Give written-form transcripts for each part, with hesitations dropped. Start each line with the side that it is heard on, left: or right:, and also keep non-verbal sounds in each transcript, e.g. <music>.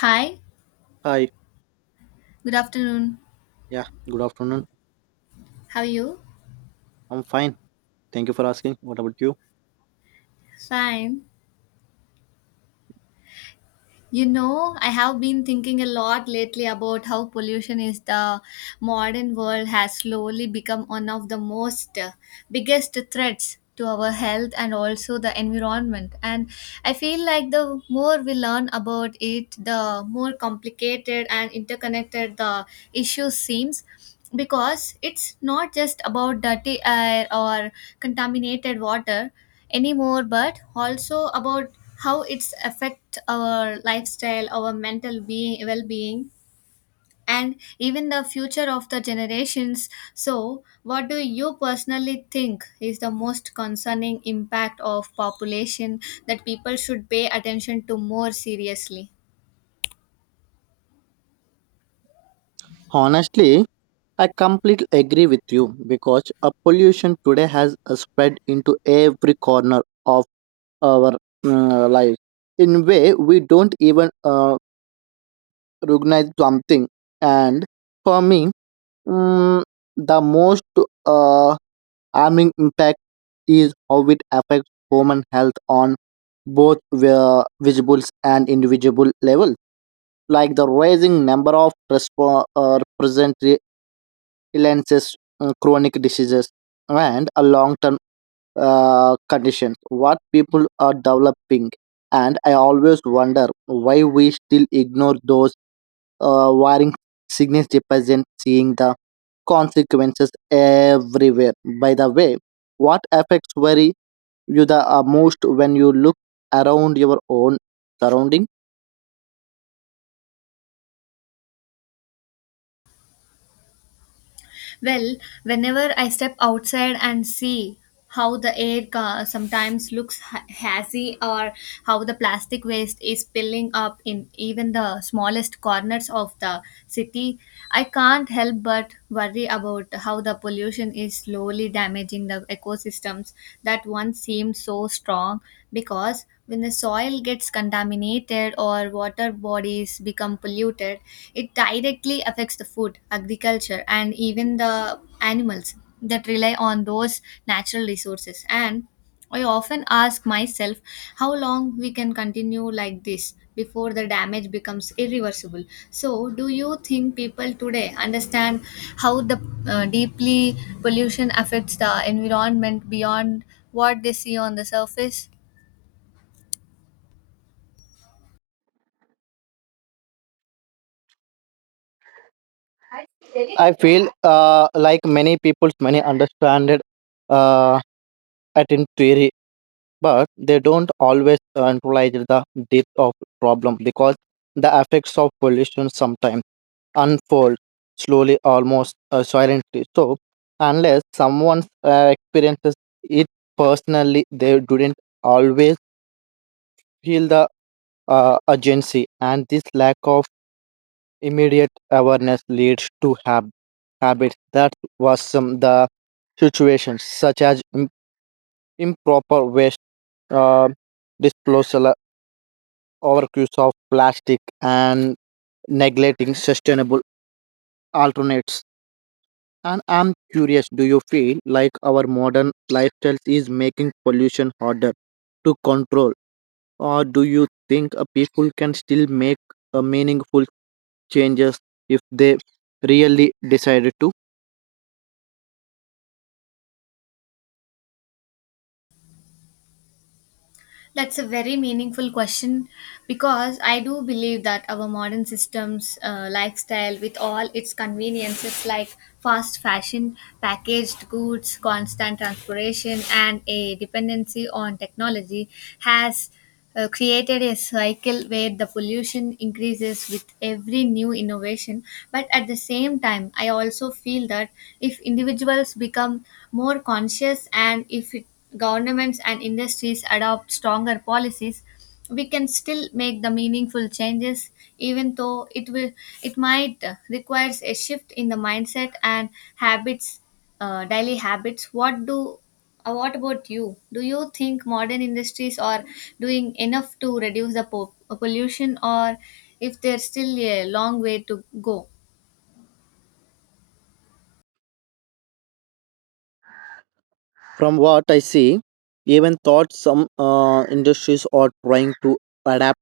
left: Hi,
right: Hi.
left: good afternoon.
right: Yeah, good afternoon.
left: How are you?
right: I'm fine. Thank you for asking. What about you?
left: Fine. You know, I have been thinking a lot lately about how pollution is the modern world has slowly become one of the most biggest threats to our health and also the environment. And I feel like the more we learn about it, the more complicated and interconnected the issue seems because it's not just about dirty air or contaminated water anymore but also about how it's affect our lifestyle our mental being well-being and even the future of the generations. So what do you personally think is the most concerning impact of population that people should pay attention to more seriously?
right: Honestly, I completely agree with you because a pollution today has spread into every corner of our life in way we don't even recognize something. And for me, mm, the most uh, harming impact is how it affects human health on both visible and individual level, like the rising number of illnesses, chronic diseases, and a long term condition what people are developing. And I always wonder why we still ignore those wiring signals, represent seeing the consequences everywhere. By the way, what affects worry you the most when you look around your own surrounding?
left: Well, whenever I step outside and see how the air sometimes looks hazy or how the plastic waste is spilling up in even the smallest corners of the city, I can't help but worry about how the pollution is slowly damaging the ecosystems that once seemed so strong, because when the soil gets contaminated or water bodies become polluted, it directly affects the food, agriculture, and even the animals that rely on those natural resources. And I often ask myself how long we can continue like this before the damage becomes irreversible. So, do you think people today understand how the deeply pollution affects the environment beyond what they see on the surface?
right: I feel like many people's many understand it, uh, at in theory, but they don't always centralize the depth of problem, because the effects of pollution sometimes unfold slowly, almost silently. So, unless someone experiences it personally, they didn't always feel the urgency, and this lack of immediate awareness leads to habits that worsen the situations, such as improper waste uh, disposal, overuse of plastic, and neglecting sustainable alternates. And I'm curious, do you feel like our modern lifestyle is making pollution harder to control, or do you think people can still make a meaningful changes if they really decided to?
left: That's a very meaningful question because I do believe that our modern systems, lifestyle, with all its conveniences like fast fashion, packaged goods, constant transportation, and a dependency on technology, has created a cycle where the pollution increases with every new innovation. But at the same time I also feel that if individuals become more conscious and if it, governments and industries adopt stronger policies, we can still make the meaningful changes, even though it will it might requires a shift in the mindset and habits, daily habits. What about you? Do you think modern industries are doing enough to reduce the pollution, or if there's still a long way to go?
right: From what I see, even thought some industries are trying to adapt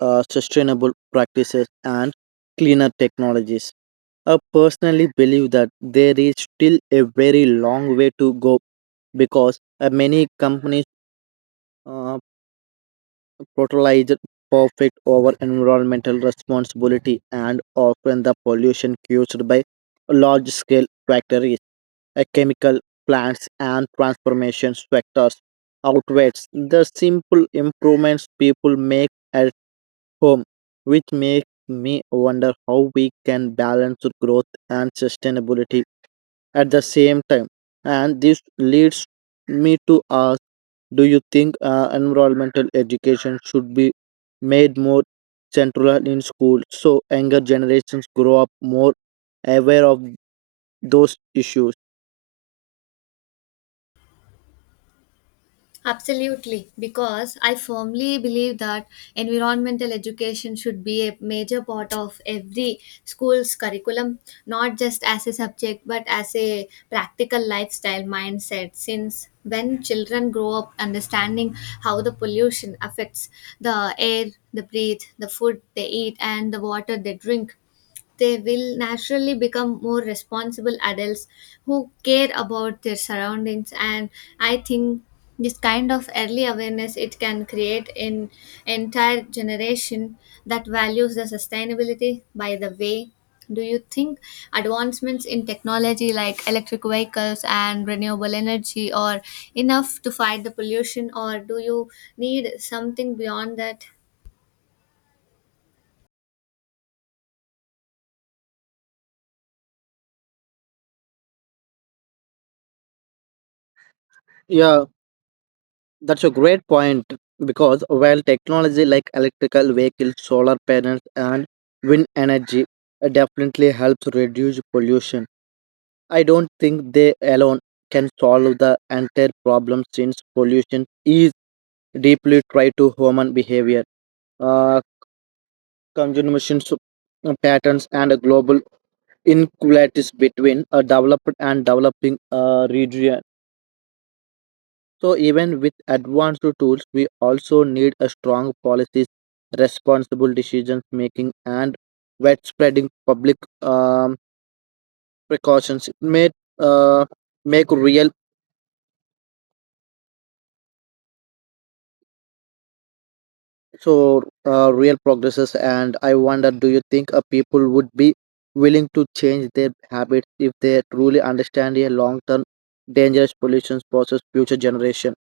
right: sustainable practices and cleaner technologies, I personally believe that there is still a very long way to go because many companies uh, prioritize perfect over environmental responsibility, and often the pollution caused by large scale factories, chemical plants, and transformation sectors outweighs the simple improvements people make home, which makes me wonder how we can balance growth and sustainability at the same time. And this leads me to ask, do you think environmental education should be made more central in school so younger generations grow up more aware of those issues?
left: Absolutely, because I firmly believe that environmental education should be a major part of every school's curriculum, not just as a subject but as a practical lifestyle mindset. Since when children grow up understanding how the pollution affects the air, the breathe, the food they eat, and the water they drink, they will naturally become more responsible adults who care about their surroundings. And I think this kind of early awareness it can create an entire generation that values the sustainability. By the way, do you think advancements in technology like electric vehicles and renewable energy are enough to fight the pollution, or do you need something beyond that?
right: Yeah, that's a great point, because while technology like electrical vehicles, solar panels, and wind energy definitely helps reduce pollution, I don't think they alone can solve the entire problem, since pollution is deeply tied to human behavior, uh, consumption s- patterns, and global inequalities between a developed and developing region. So even with advanced tools, we also need a strong policies, responsible decision making, and widespreading public um, precautions. It may uh, make real, real progresses. And I wonder, do you think people would be willing to change their habits if they truly understand a long-term dangerous pollution poses future generation?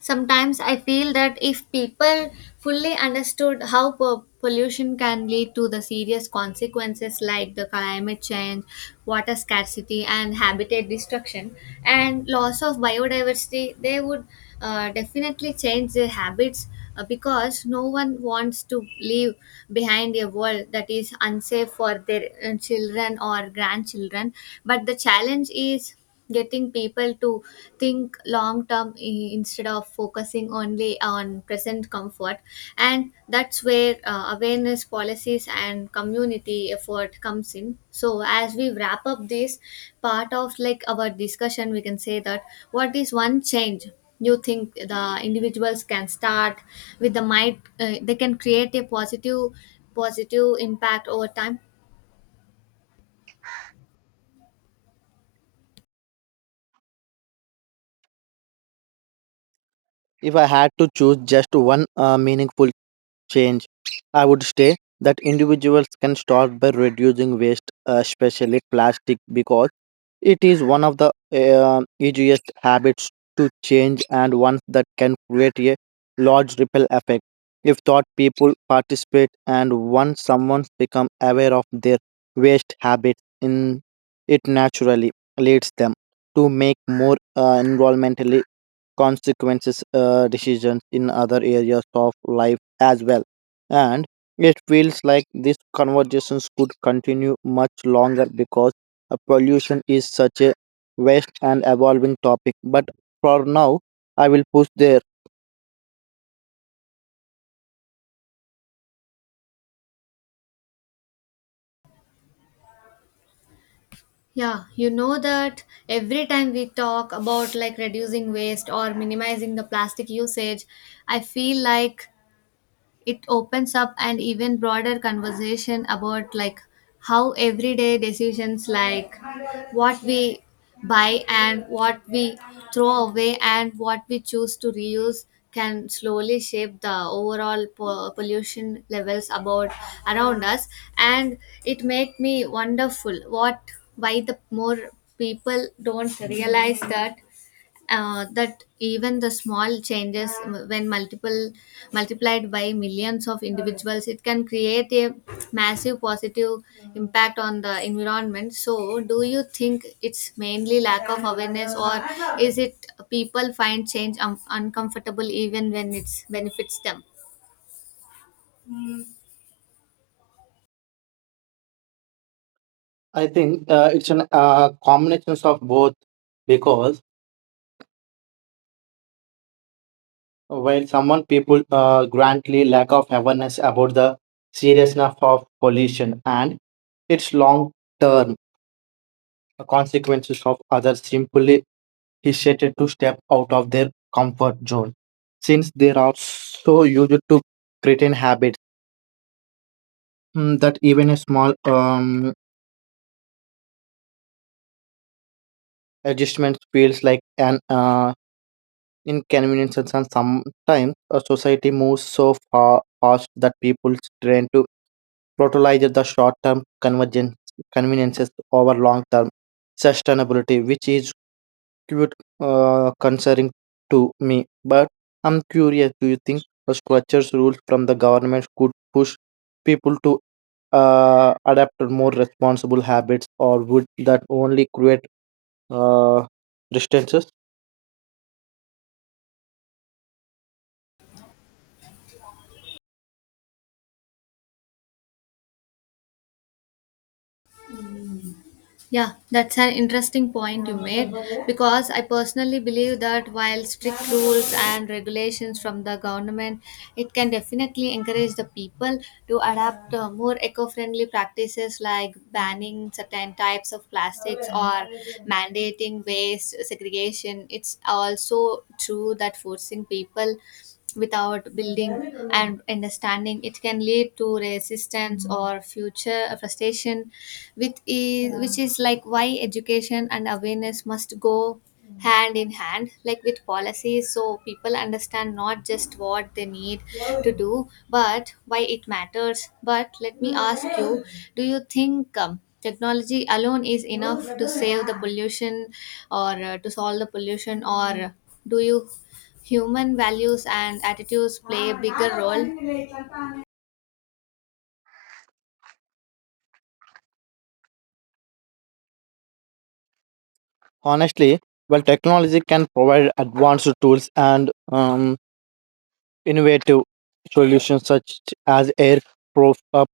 left: Sometimes I feel that if people fully understood how pollution can lead to the serious consequences like the climate change, water scarcity, and habitat destruction, and loss of biodiversity, they would definitely change their habits, because no one wants to leave behind a world that is unsafe for their children or grandchildren. But the challenge is getting people to think long term, instead of focusing only on present comfort. And that's where awareness policies and community effort comes in. So as we wrap up this part of like our discussion, we can say that what is one change you think the individuals can start with the might they can create a positive impact over time?
right: If I had to choose just one meaningful change, I would say that individuals can start by reducing waste, especially plastic, because it is one of the easiest habits to change, and ones that can create a large ripple effect. If thought people participate, and once someone become aware of their waste habits, in it naturally leads them to make more environmentally consequences decisions in other areas of life as well. And it feels like these conversations could continue much longer because pollution is such a vast and evolving topic, but for now I will push there.
left: Yeah, you know that every time we talk about like reducing waste or minimizing the plastic usage, I feel like it opens up an even broader conversation about like how everyday decisions like what we buy and what we throw away and what we choose to reuse can slowly shape the overall pollution levels about around us. And it make me wonderful what why the more people don't realize that that even the small changes when multiple multiplied by millions of individuals it can create a massive positive impact on the environment. So do you think it's mainly lack of awareness, or is it people find change uncomfortable even when it benefits them?
right: I think it's an combination of both, because while someone people grantly lack of awareness about the seriousness of pollution and its long term the consequences of others simply hesitate to step out of their comfort zone, since they are so used to certain habits, that even a small adjustment feels like an inconvenience. And sometimes a society moves so far fast that people tend to prioritize the short-term convergence conveniences over long-term sustainability, which is cute concerning to me. But I'm curious, do you think a structures rules from the government could push people to adapt to more responsible habits, or would that only create uh, restrictions?
left: Yeah, that's an interesting point you made, because I personally believe that while strict rules and regulations from the government, it can definitely encourage the people to adapt more eco friendly practices like banning certain types of plastics or mandating waste segregation. It's also true that forcing people without building and understanding it can lead to resistance or future frustration, which is yeah which is like why education and awareness must go hand in hand like with policies so people understand not just what they need to do but why it matters. But let me ask you, do you think technology alone is enough to save the pollution, or to solve the pollution, or do you human values and attitudes play a bigger role?
right: Honestly, well, technology can provide advanced tools and innovative solutions such as air prof- uh,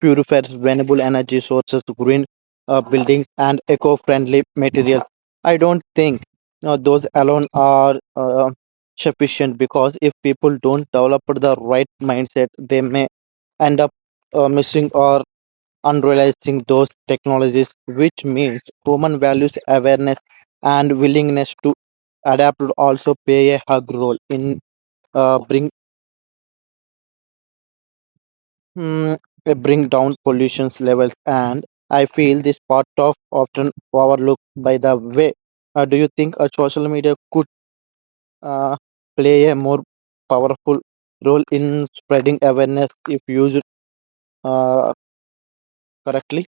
right: purifiers, renewable energy sources, green buildings, and eco-friendly materials. I don't think those alone are sufficient, because if people don't develop the right mindset, they may end up missing or unrealizing those technologies, which means human values, awareness, and willingness to adapt would also play a hug role in uh, bringing mm, bring down pollution levels. And I feel this part of often overlooked. By the way, do you think a social media could uh, play a more powerful role in spreading awareness if used uh, correctly?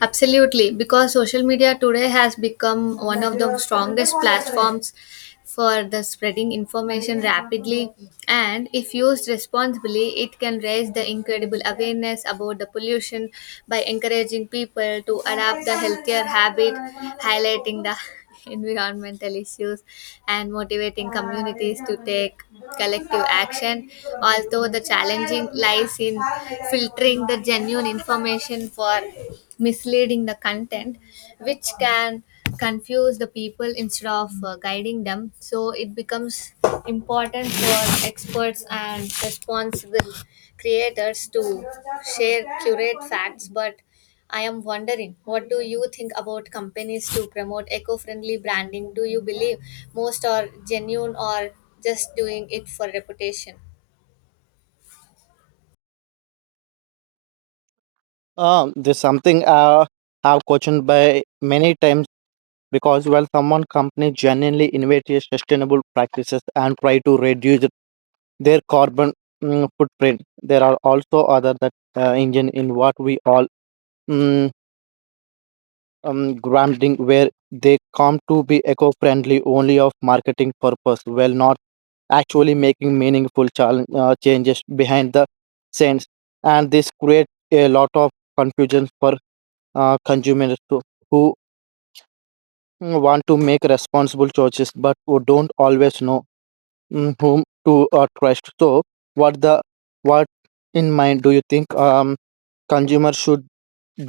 left: Absolutely, because social media today has become one of the strongest platforms for the spreading information rapidly, and if used responsibly it can raise the incredible awareness about the pollution by encouraging people to adapt the healthier habit, highlighting the <laughs> environmental issues and motivating communities to take collective action, although the challenging lies in filtering the genuine information for misleading the content, which can confuse the people instead of guiding them. So it becomes important for experts and responsible creators to share curate facts. But I am wondering, what do you think about companies to promote eco-friendly branding? Do you believe most are genuine or just doing it for reputation?
right: There's something I've questioned by many times, because while someone company genuinely innovate sustainable practices and try to reduce their carbon footprint, there are also other that engine in what we all mm, grounding, where they come to be eco-friendly only of marketing purpose, while not actually making meaningful changes behind the scenes. And this creates a lot of confusion for consumers to, who want to make responsible choices but who don't always know whom to trust. So, what the what in mind, do you think consumer should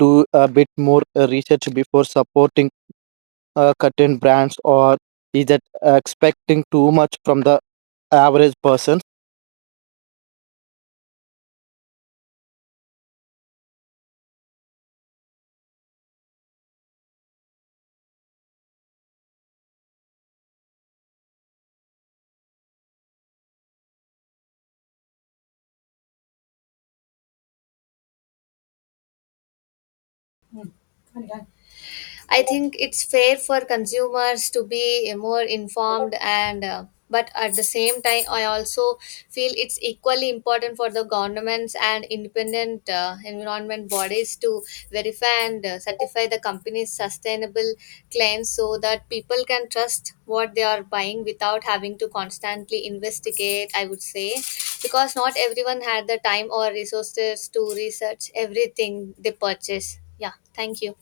right: do a bit more research before supporting certain brands, or is it expecting too much from the average person?
left: I think it's fair for consumers to be more informed and but at the same time I also feel it's equally important for the governments and independent environment bodies to verify and certify the company's sustainable claims so that people can trust what they are buying without having to constantly investigate, I would say, because not everyone had the time or resources to research everything they purchase. Yeah, thank you.